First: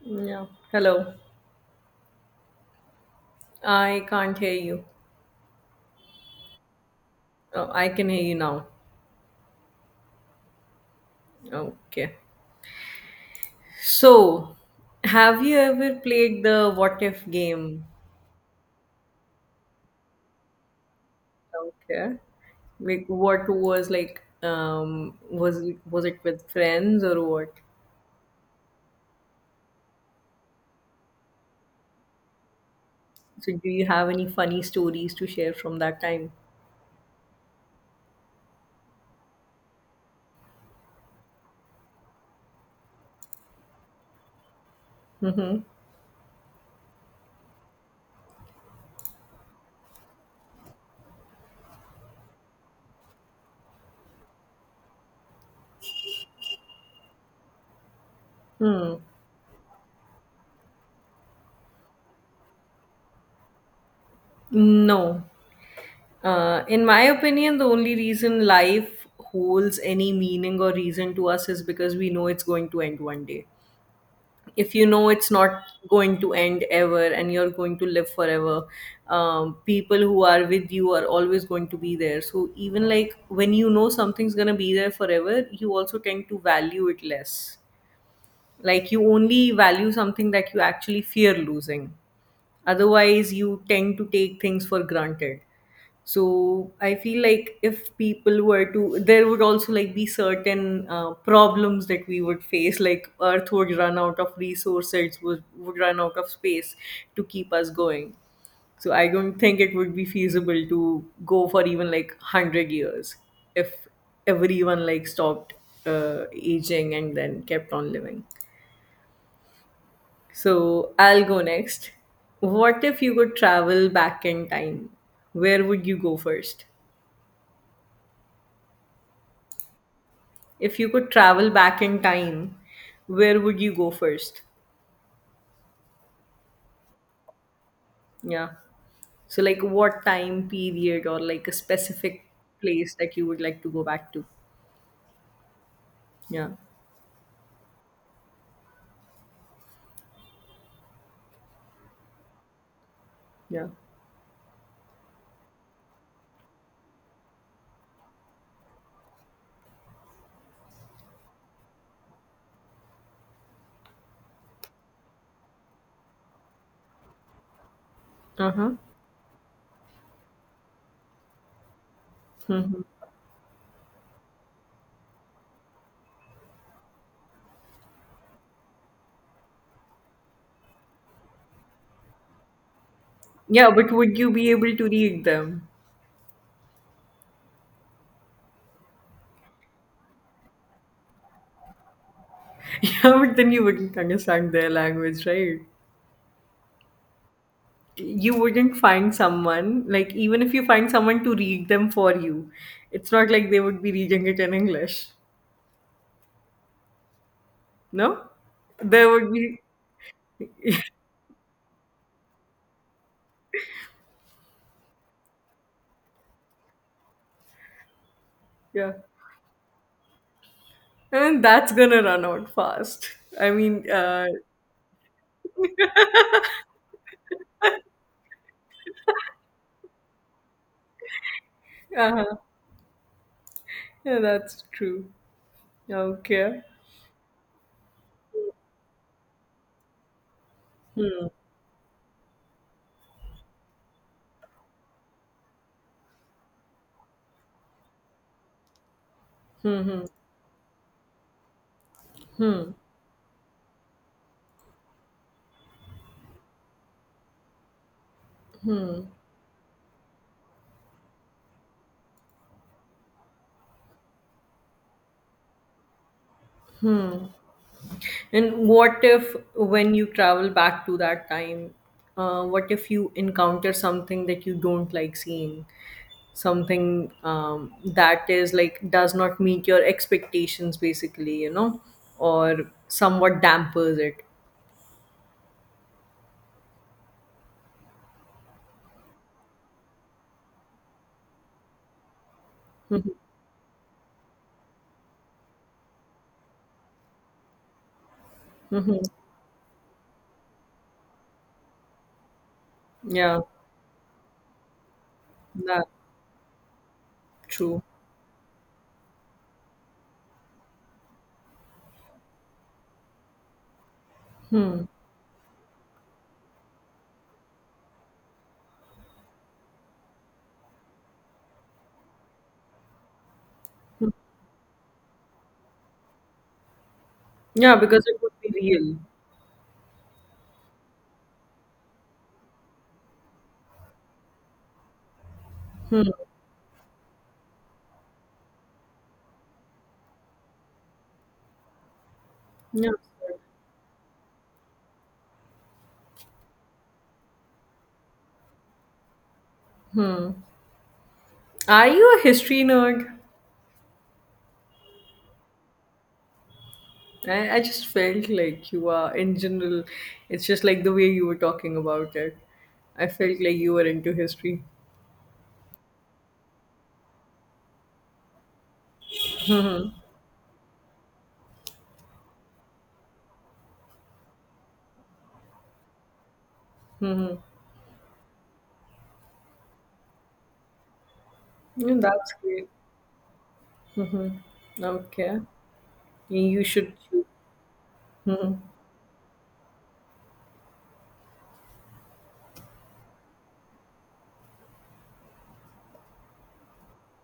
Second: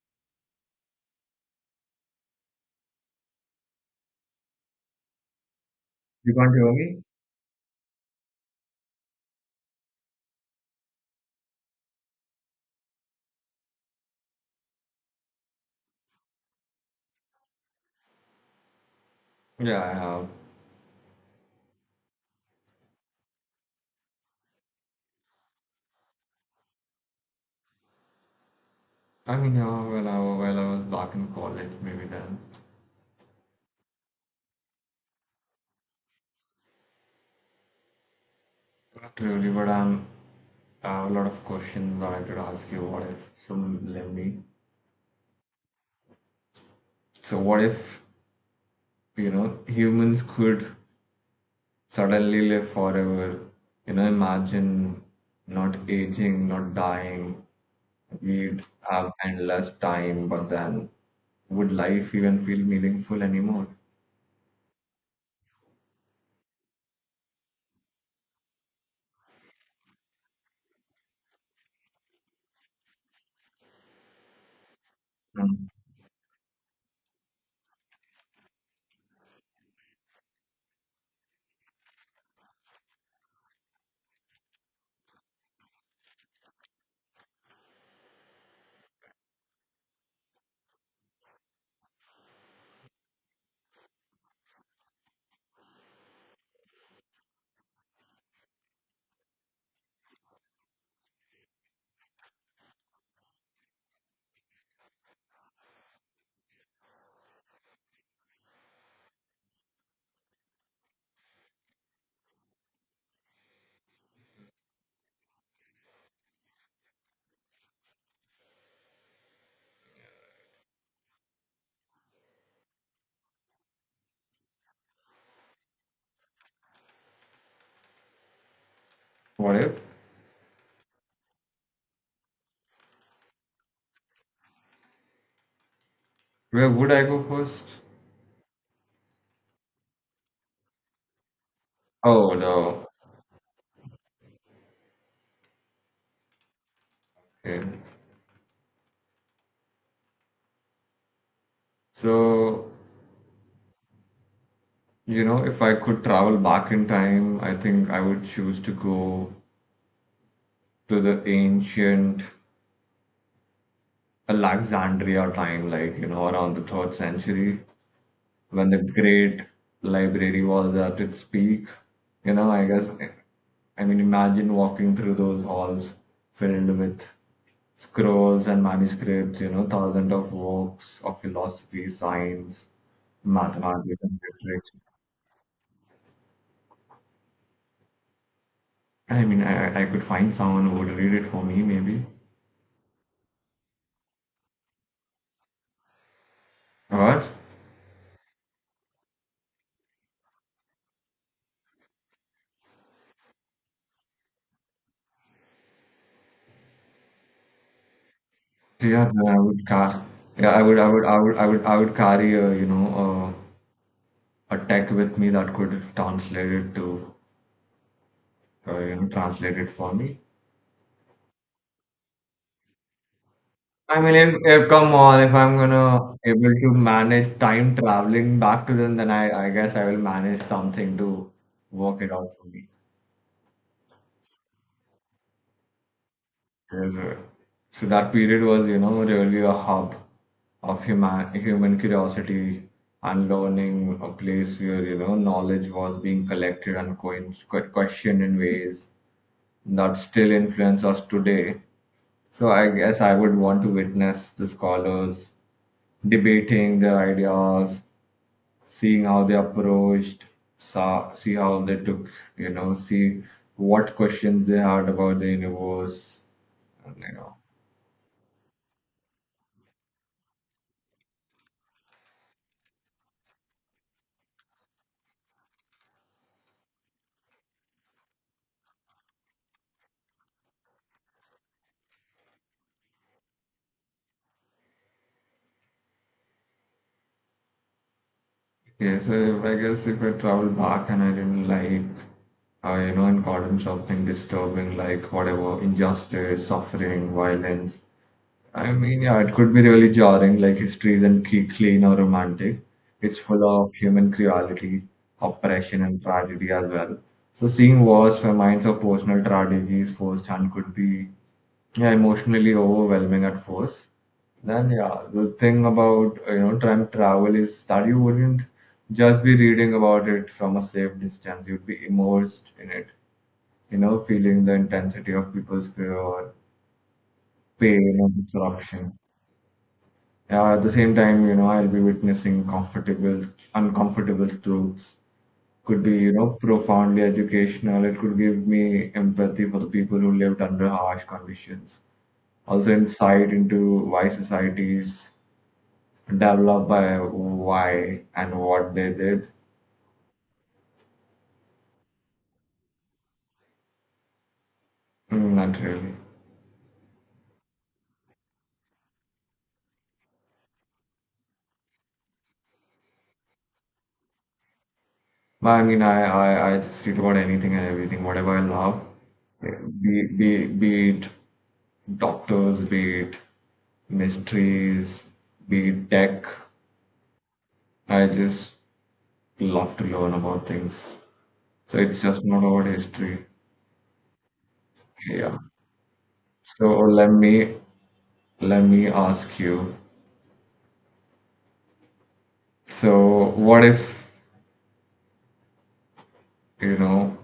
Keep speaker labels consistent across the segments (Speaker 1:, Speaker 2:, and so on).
Speaker 1: Yeah. Hello. I can't hear you.
Speaker 2: You can't hear me?
Speaker 1: Oh, I can hear you now. Okay. So, have you ever played the what if game?
Speaker 2: Yeah, I have.
Speaker 1: Okay. Like what was like was it with friends or what?
Speaker 2: I mean, when while I was back in college, maybe then.
Speaker 1: So do you have any funny stories to share from that time?
Speaker 2: Not really, but I have a lot of questions that I could ask you. What if some let me?
Speaker 1: Mm-hmm.
Speaker 2: So what if, you know, humans could suddenly live forever? You know, imagine not aging, not dying. We'd
Speaker 1: Hmm.
Speaker 2: have endless time, but then would life even feel meaningful anymore?
Speaker 1: No. In my opinion, the only reason life holds any meaning or reason to us is because we know it's going to end one day. If you know it's not
Speaker 2: Hmm.
Speaker 1: going to end ever and you're going to live forever people who are with you are always going to be there so even like when you know something's going to be there forever you also tend to value it less like you only value something that you actually fear losing otherwise you tend to take things for granted so I feel like if people were to there would also like be certain problems that we would face like earth would run out of resources would run out of space to keep us going so I don't think it would be feasible to go for even like 100 years if everyone like stopped aging and then kept on living so I'll go next what if you could travel back in time where would you go first.
Speaker 2: What if?
Speaker 1: If you could travel back in time, where would you go first?
Speaker 2: Where would I go first?
Speaker 1: Yeah. So, like, what time period or like a specific
Speaker 2: Oh no.
Speaker 1: place that you would like to go back to? Yeah.
Speaker 2: Okay. So,
Speaker 1: Yeah.
Speaker 2: you know, if I could travel back in time, I think I would choose to go to the ancient Alexandria time, like, you know, around the third century,
Speaker 1: Uh
Speaker 2: when
Speaker 1: huh.
Speaker 2: the great library was at its peak. You know, I
Speaker 1: Hmm.
Speaker 2: guess, I mean, imagine walking through those halls filled with scrolls and manuscripts, you know, thousands of works of philosophy, science,
Speaker 1: Yeah, but
Speaker 2: mathematics,
Speaker 1: would
Speaker 2: and
Speaker 1: you be able
Speaker 2: literature.
Speaker 1: to read them?
Speaker 2: I mean, I could find someone who would read it for me, maybe.
Speaker 1: Yeah, but then you wouldn't understand their language, right?
Speaker 2: What?
Speaker 1: You wouldn't find someone, like, even if you find someone to read them for you, it's not like they would be reading it in English. No? There
Speaker 2: Yeah, then
Speaker 1: would
Speaker 2: I
Speaker 1: be,
Speaker 2: would car. Yeah, I would, I would, I would, I would, I would carry a, you know, a tech with me that could translate it to,
Speaker 1: yeah.
Speaker 2: you know, translate it for me.
Speaker 1: And that's gonna run out fast. I mean,
Speaker 2: I mean,
Speaker 1: uh,
Speaker 2: if come on, if I'm gonna able to manage time traveling back to then I guess I will manage something to work it
Speaker 1: uh
Speaker 2: out for me.
Speaker 1: yeah, that's true. Okay.
Speaker 2: Yes, so that period was, you know, really a hub of human curiosity and learning, a place where, you know, knowledge was being collected and questioned in ways that still influence us today. So I guess I would want to witness the scholars debating their ideas, seeing how they approached, saw, see how they took, you know, see what questions they had about the universe, and, you know.
Speaker 1: And what if when you travel back to that time, what if you encounter something that you don't like seeing? Something that is like does not meet your expectations, basically, you know, or somewhat dampers it.
Speaker 2: Okay, so if, I guess if I travel back and I didn't like, you know,
Speaker 1: Mm-hmm.
Speaker 2: and gotten something disturbing like whatever, injustice, suffering, violence. I
Speaker 1: Mm-hmm.
Speaker 2: mean, yeah, it could be really jarring, like history isn't clean or romantic. It's
Speaker 1: Yeah,
Speaker 2: full of human cruelty, oppression,
Speaker 1: that
Speaker 2: and tragedy as well. So seeing
Speaker 1: true.
Speaker 2: wars, famines, or personal tragedies firsthand could be, yeah, emotionally overwhelming at first. Then yeah, the thing about you know, time travel is that you wouldn't just be reading about it from a safe distance. You'd be immersed in it, you know, feeling the intensity of people's fear or
Speaker 1: Yeah,
Speaker 2: pain
Speaker 1: because
Speaker 2: or
Speaker 1: it would be
Speaker 2: disruption.
Speaker 1: real.
Speaker 2: Yeah, at the same time, you know, I'll be witnessing uncomfortable truths. Could be, you know, profoundly educational. It could give me empathy for the people who lived under harsh conditions. Also
Speaker 1: Yeah.
Speaker 2: insight into why societies developed by why and what they did.
Speaker 1: Are you a history nerd?
Speaker 2: Mm, not really.
Speaker 1: I just felt like you are in general. It's just like the way you were talking about it. I felt like you were into history.
Speaker 2: But I mean, I just read about anything and everything, whatever I love, be it doctors, be it mysteries, be it tech. I just love to learn about things. So it's
Speaker 1: Mm,
Speaker 2: just
Speaker 1: that's
Speaker 2: not
Speaker 1: great.
Speaker 2: about history. Yeah.
Speaker 1: Okay, you
Speaker 2: So
Speaker 1: should.
Speaker 2: let
Speaker 1: Mhm.
Speaker 2: me ask you. So what if, you know,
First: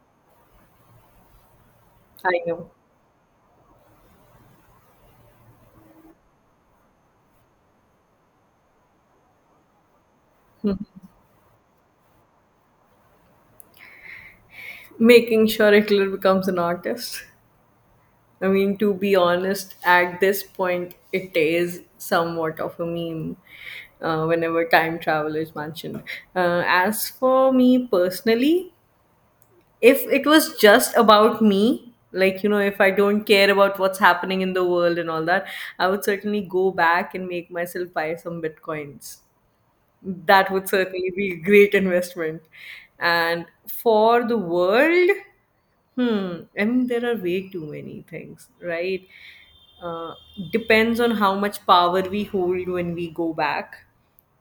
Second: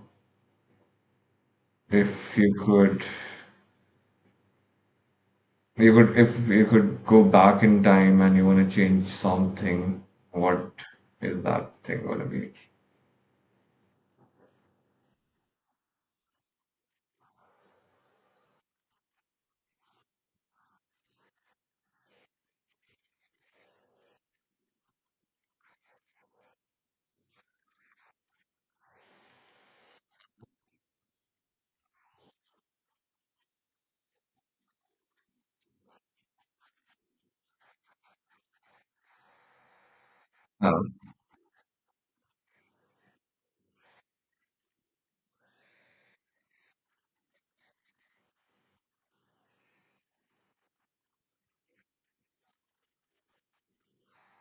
Speaker 1: I
Speaker 2: if you
Speaker 1: know.
Speaker 2: could, you could, if you could go back in time and you want to change something, what is that thing gonna be?
Speaker 1: Making sure Hitler becomes an artist. I mean, to be honest, at this point, it is somewhat of a meme whenever time travel is mentioned. As for me personally, if it was just about me like you know if I don't care about what's happening in the world and all that I would certainly go back and make myself buy some bitcoins that would
Speaker 2: Um,
Speaker 1: certainly be a great investment. And for the world, hmm, I mean, there are way too many things, right? Uh, Depends on how much power we hold when we go back.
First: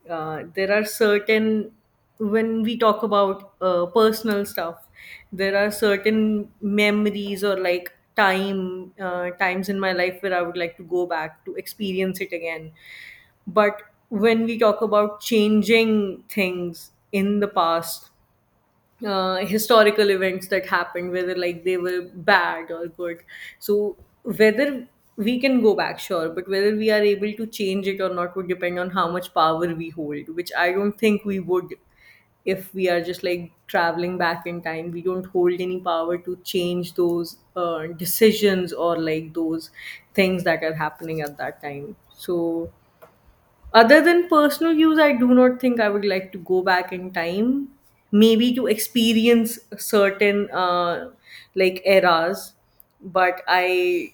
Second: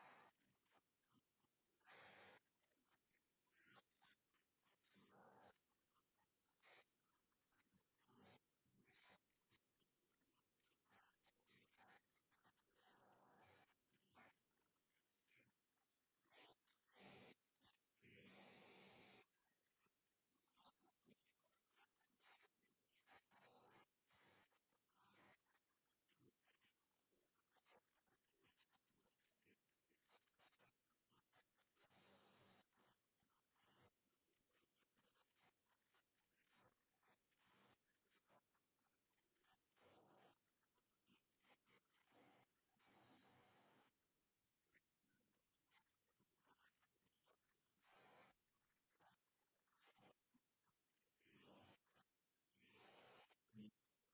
Speaker 1: There are certain, when we talk about personal stuff, there are certain memories or like times in my life where I would like to go back to experience it again but when we talk about changing things in the past, historical events that happened, whether like they were bad or good, so whether we can go back, sure, but whether we are able to change it or not would depend on how much power we hold, which I don't think we would if we are just like traveling back in time. We don't hold any power to change those decisions or like those things that are happening at that time. So other than personal use, I do not think I would like to go back in time, maybe to experience certain like eras, but I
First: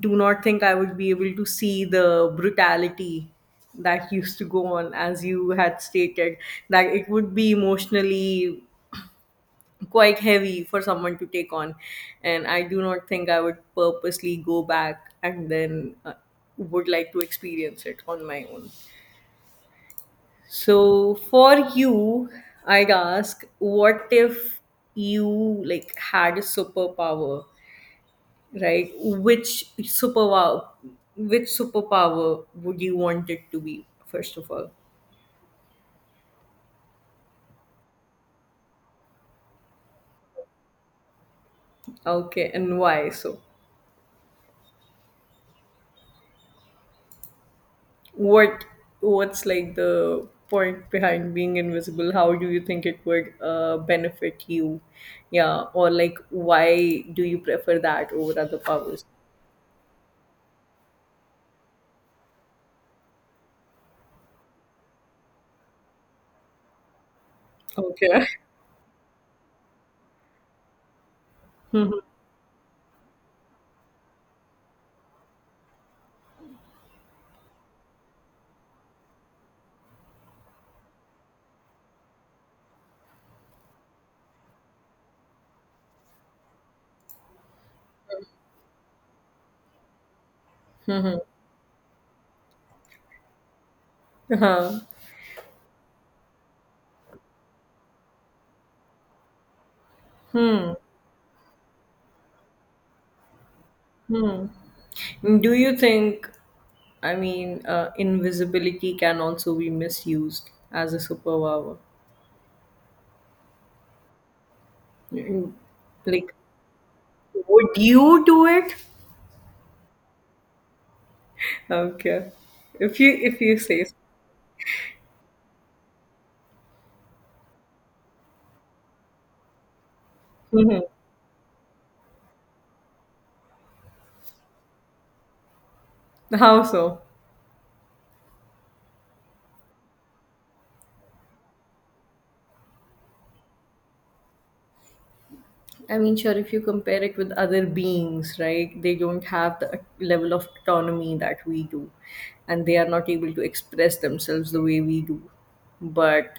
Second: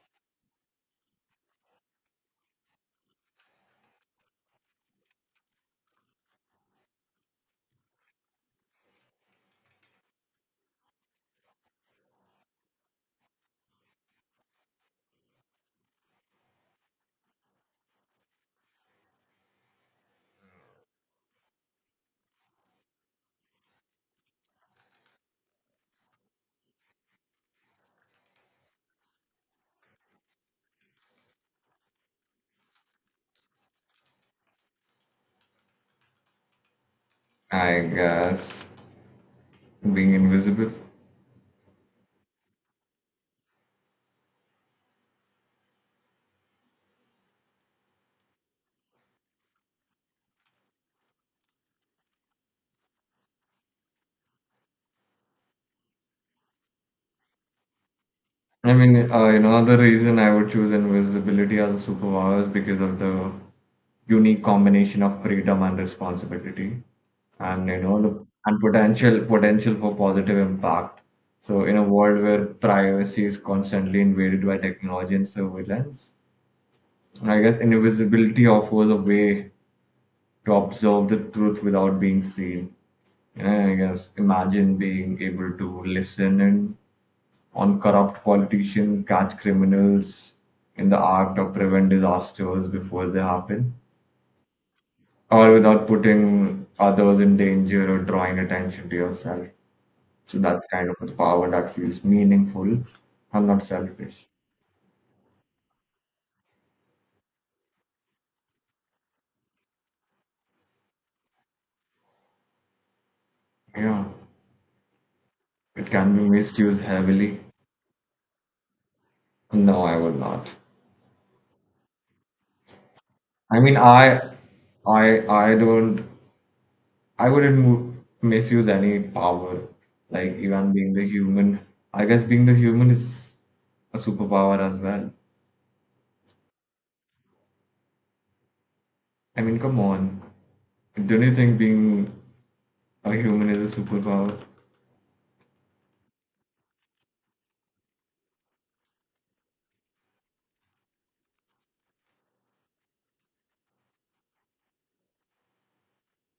Speaker 1: do not think I would be able to see the brutality that used to go on, as you had stated, that it would be emotionally quite heavy for someone to take on. And I do not think I would purposely go back and then would like to experience it on my own. So for you, I'd ask, what if you like had a superpower, right? Which superpower would you want it to be, first of all?
Speaker 2: I guess being invisible.
Speaker 1: Okay, and why? So what what's like the point behind being invisible? How do you think it would benefit you? Yeah, or like why do you prefer that over other
Speaker 2: I
Speaker 1: powers?
Speaker 2: mean, you know, the reason I would choose invisibility as a superpower is because of the unique combination of freedom and responsibility, and, you know,
Speaker 1: Okay.
Speaker 2: the and potential for positive impact. So, in a
Speaker 1: uh
Speaker 2: world where privacy is constantly invaded by technology and surveillance, I guess invisibility offers a way to observe the truth without being seen. And I guess imagine being able to listen in on corrupt politicians, catch criminals in the act, or prevent disasters before they happen,
Speaker 1: Uh-huh.
Speaker 2: or without putting others in danger or drawing attention to yourself. So that's kind of a power that feels meaningful and not selfish.
Speaker 1: Do you think, invisibility can also be misused as a superpower?
Speaker 2: Yeah,
Speaker 1: Mm.
Speaker 2: it can be
Speaker 1: Like,
Speaker 2: misused heavily.
Speaker 1: would you do it?
Speaker 2: No, I will not.
Speaker 1: Okay, if you
Speaker 2: I mean,
Speaker 1: say so.
Speaker 2: I don't. I wouldn't misuse any power, like even
Speaker 1: Mhm.
Speaker 2: being the human. I guess being the human is a superpower as well.
Speaker 1: How so?
Speaker 2: I mean, come on. Don't you think being a human is a superpower?
Speaker 1: I mean, sure, if you compare it with other beings, right, they don't have the level of autonomy that we do, and they are not able to express themselves the way we do. But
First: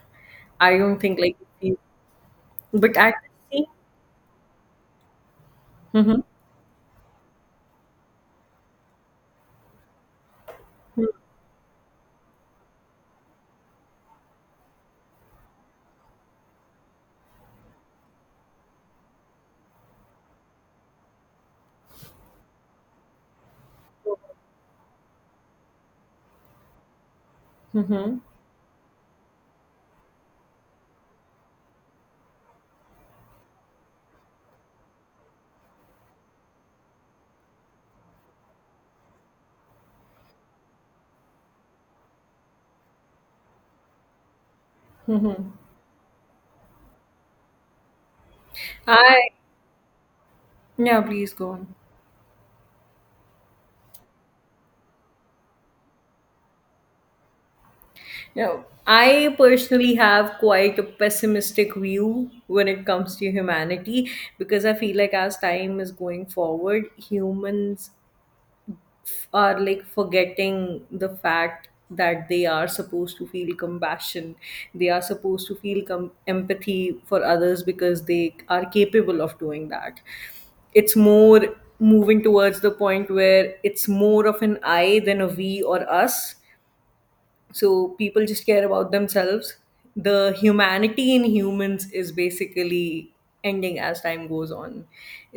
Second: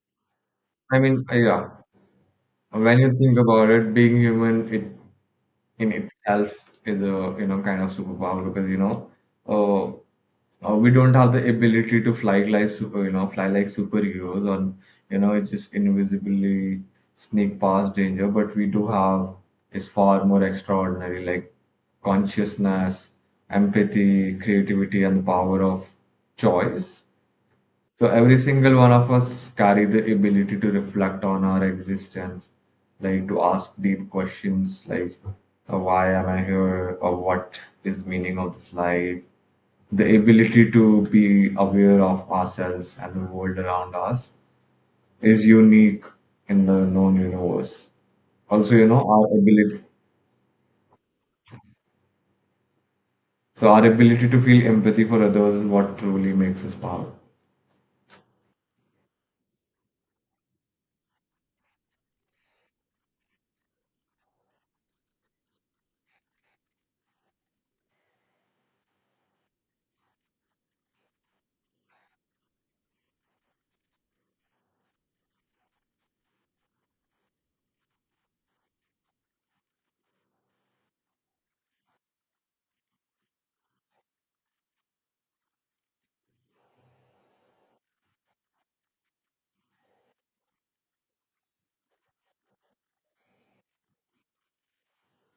Speaker 1: I don't
Speaker 2: I
Speaker 1: think,
Speaker 2: mean,
Speaker 1: like,
Speaker 2: yeah.
Speaker 1: if you- but
Speaker 2: When
Speaker 1: at
Speaker 2: you think
Speaker 1: the same,
Speaker 2: about it, being human it in
Speaker 1: Mhm.
Speaker 2: itself is a, you know, kind of superpower because, you know, uh, we don't have the ability to fly like super, you know, fly like superheroes or, you know, it's just invisibly sneak past danger, but we do have is far more extraordinary, like consciousness, empathy, creativity, and the power of choice. So
Speaker 1: Mhm.
Speaker 2: every single one of us carry the ability to reflect on our existence, like to ask deep questions like, why am I here or what is the meaning of this life? The ability to be aware of ourselves and the world around us is unique in the known universe. Also, you know,
Speaker 1: I.
Speaker 2: our ability
Speaker 1: Yeah, please go on.
Speaker 2: so our ability to feel empathy for others is what truly makes us powerful.
Speaker 1: Now, I personally have quite a pessimistic view when it comes to humanity because I feel like as time is going forward, humans are like forgetting the fact that they are supposed to feel compassion. They are supposed to feel empathy for others because they are capable of doing that. It's more moving towards the point where it's more of an I than a we or us so people just care about themselves the humanity in humans is basically ending as time goes on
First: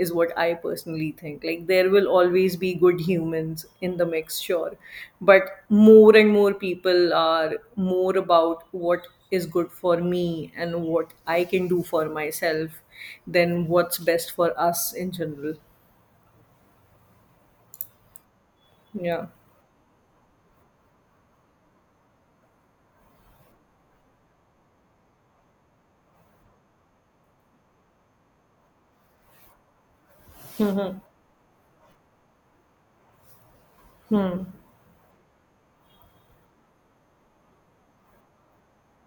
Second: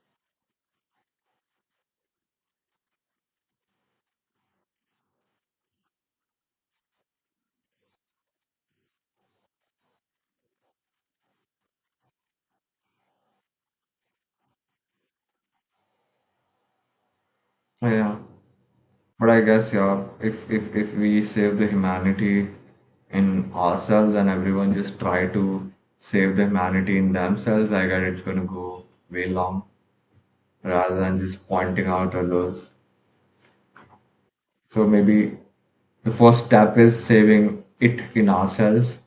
Speaker 1: is what I personally think like there will always be good humans in the mix sure but more and more people are more about what is good for me and what I can do for myself than what's best for us in general
Speaker 2: Yeah.
Speaker 1: yeah
Speaker 2: But I guess yeah, if if we save the humanity in ourselves and everyone just try to save the humanity in themselves, I guess it's gonna go way long rather than just pointing out others. So maybe the first step is saving it in ourselves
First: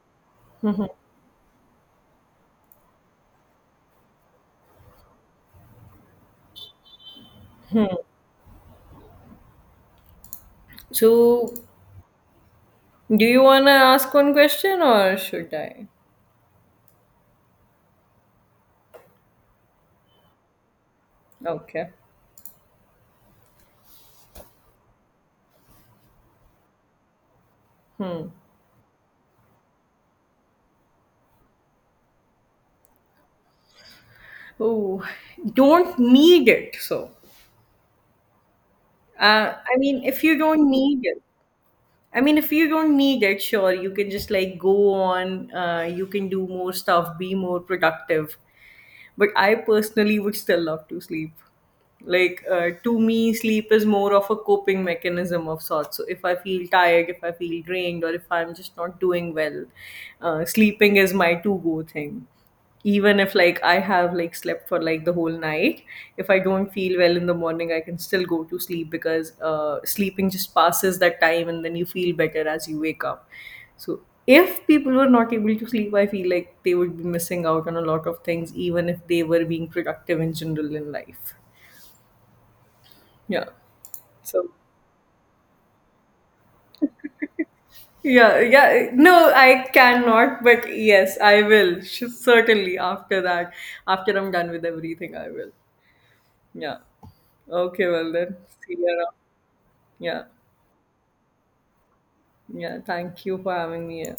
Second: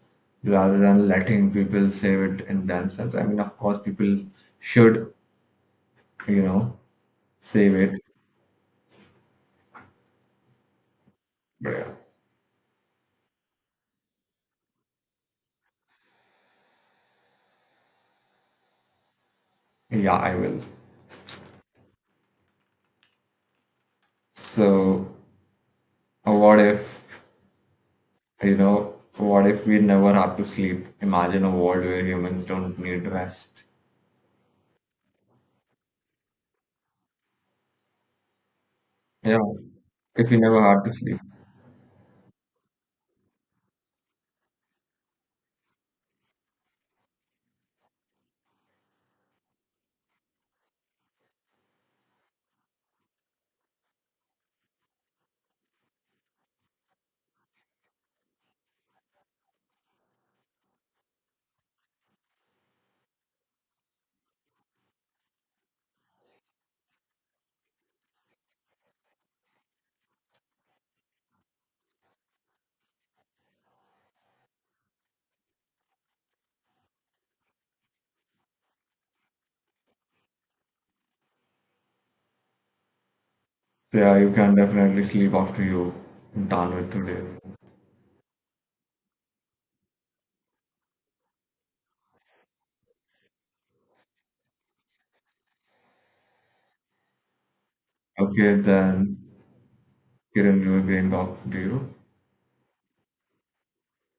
Speaker 2: rather than letting people save it in themselves. I mean, of course, people should, you know, save it.
Speaker 1: so
Speaker 2: But yeah,
Speaker 1: do you want to ask one question or should i.
Speaker 2: yeah, I will.
Speaker 1: Okay.
Speaker 2: So, what if? You know, what if we never have to sleep? Imagine a world where humans don't need rest.
Speaker 1: Oh, don't need it. So,
Speaker 2: Yeah,
Speaker 1: I mean, if
Speaker 2: if
Speaker 1: you
Speaker 2: you never
Speaker 1: don't
Speaker 2: have to
Speaker 1: need
Speaker 2: sleep.
Speaker 1: it, I mean, if you don't need it, sure, you can just like go on, you can do more stuff, be more productive. But I personally would still love to sleep. Like, to me, sleep is more of a coping mechanism of sorts. So, if I feel tired, if I feel drained, or if I'm just not doing well, sleeping is my to go thing even if like I have like slept for like the whole night if I don't feel well in the morning I can still go to sleep because sleeping just passes that time and then you feel better as you wake up so if people were not able to sleep I feel like they would be missing out on a lot of things even if they were being productive in general in life yeah
Speaker 2: So yeah, you
Speaker 1: so
Speaker 2: can definitely sleep after you done with today.
Speaker 1: yeah yeah no I cannot but yes I will certainly after that after I'm done with everything I will. Yeah. Okay, well then,
Speaker 2: Okay,
Speaker 1: see you around.
Speaker 2: then
Speaker 1: Yeah.
Speaker 2: Kiran, you again talk to you.
Speaker 1: Yeah. Thank you for having me here.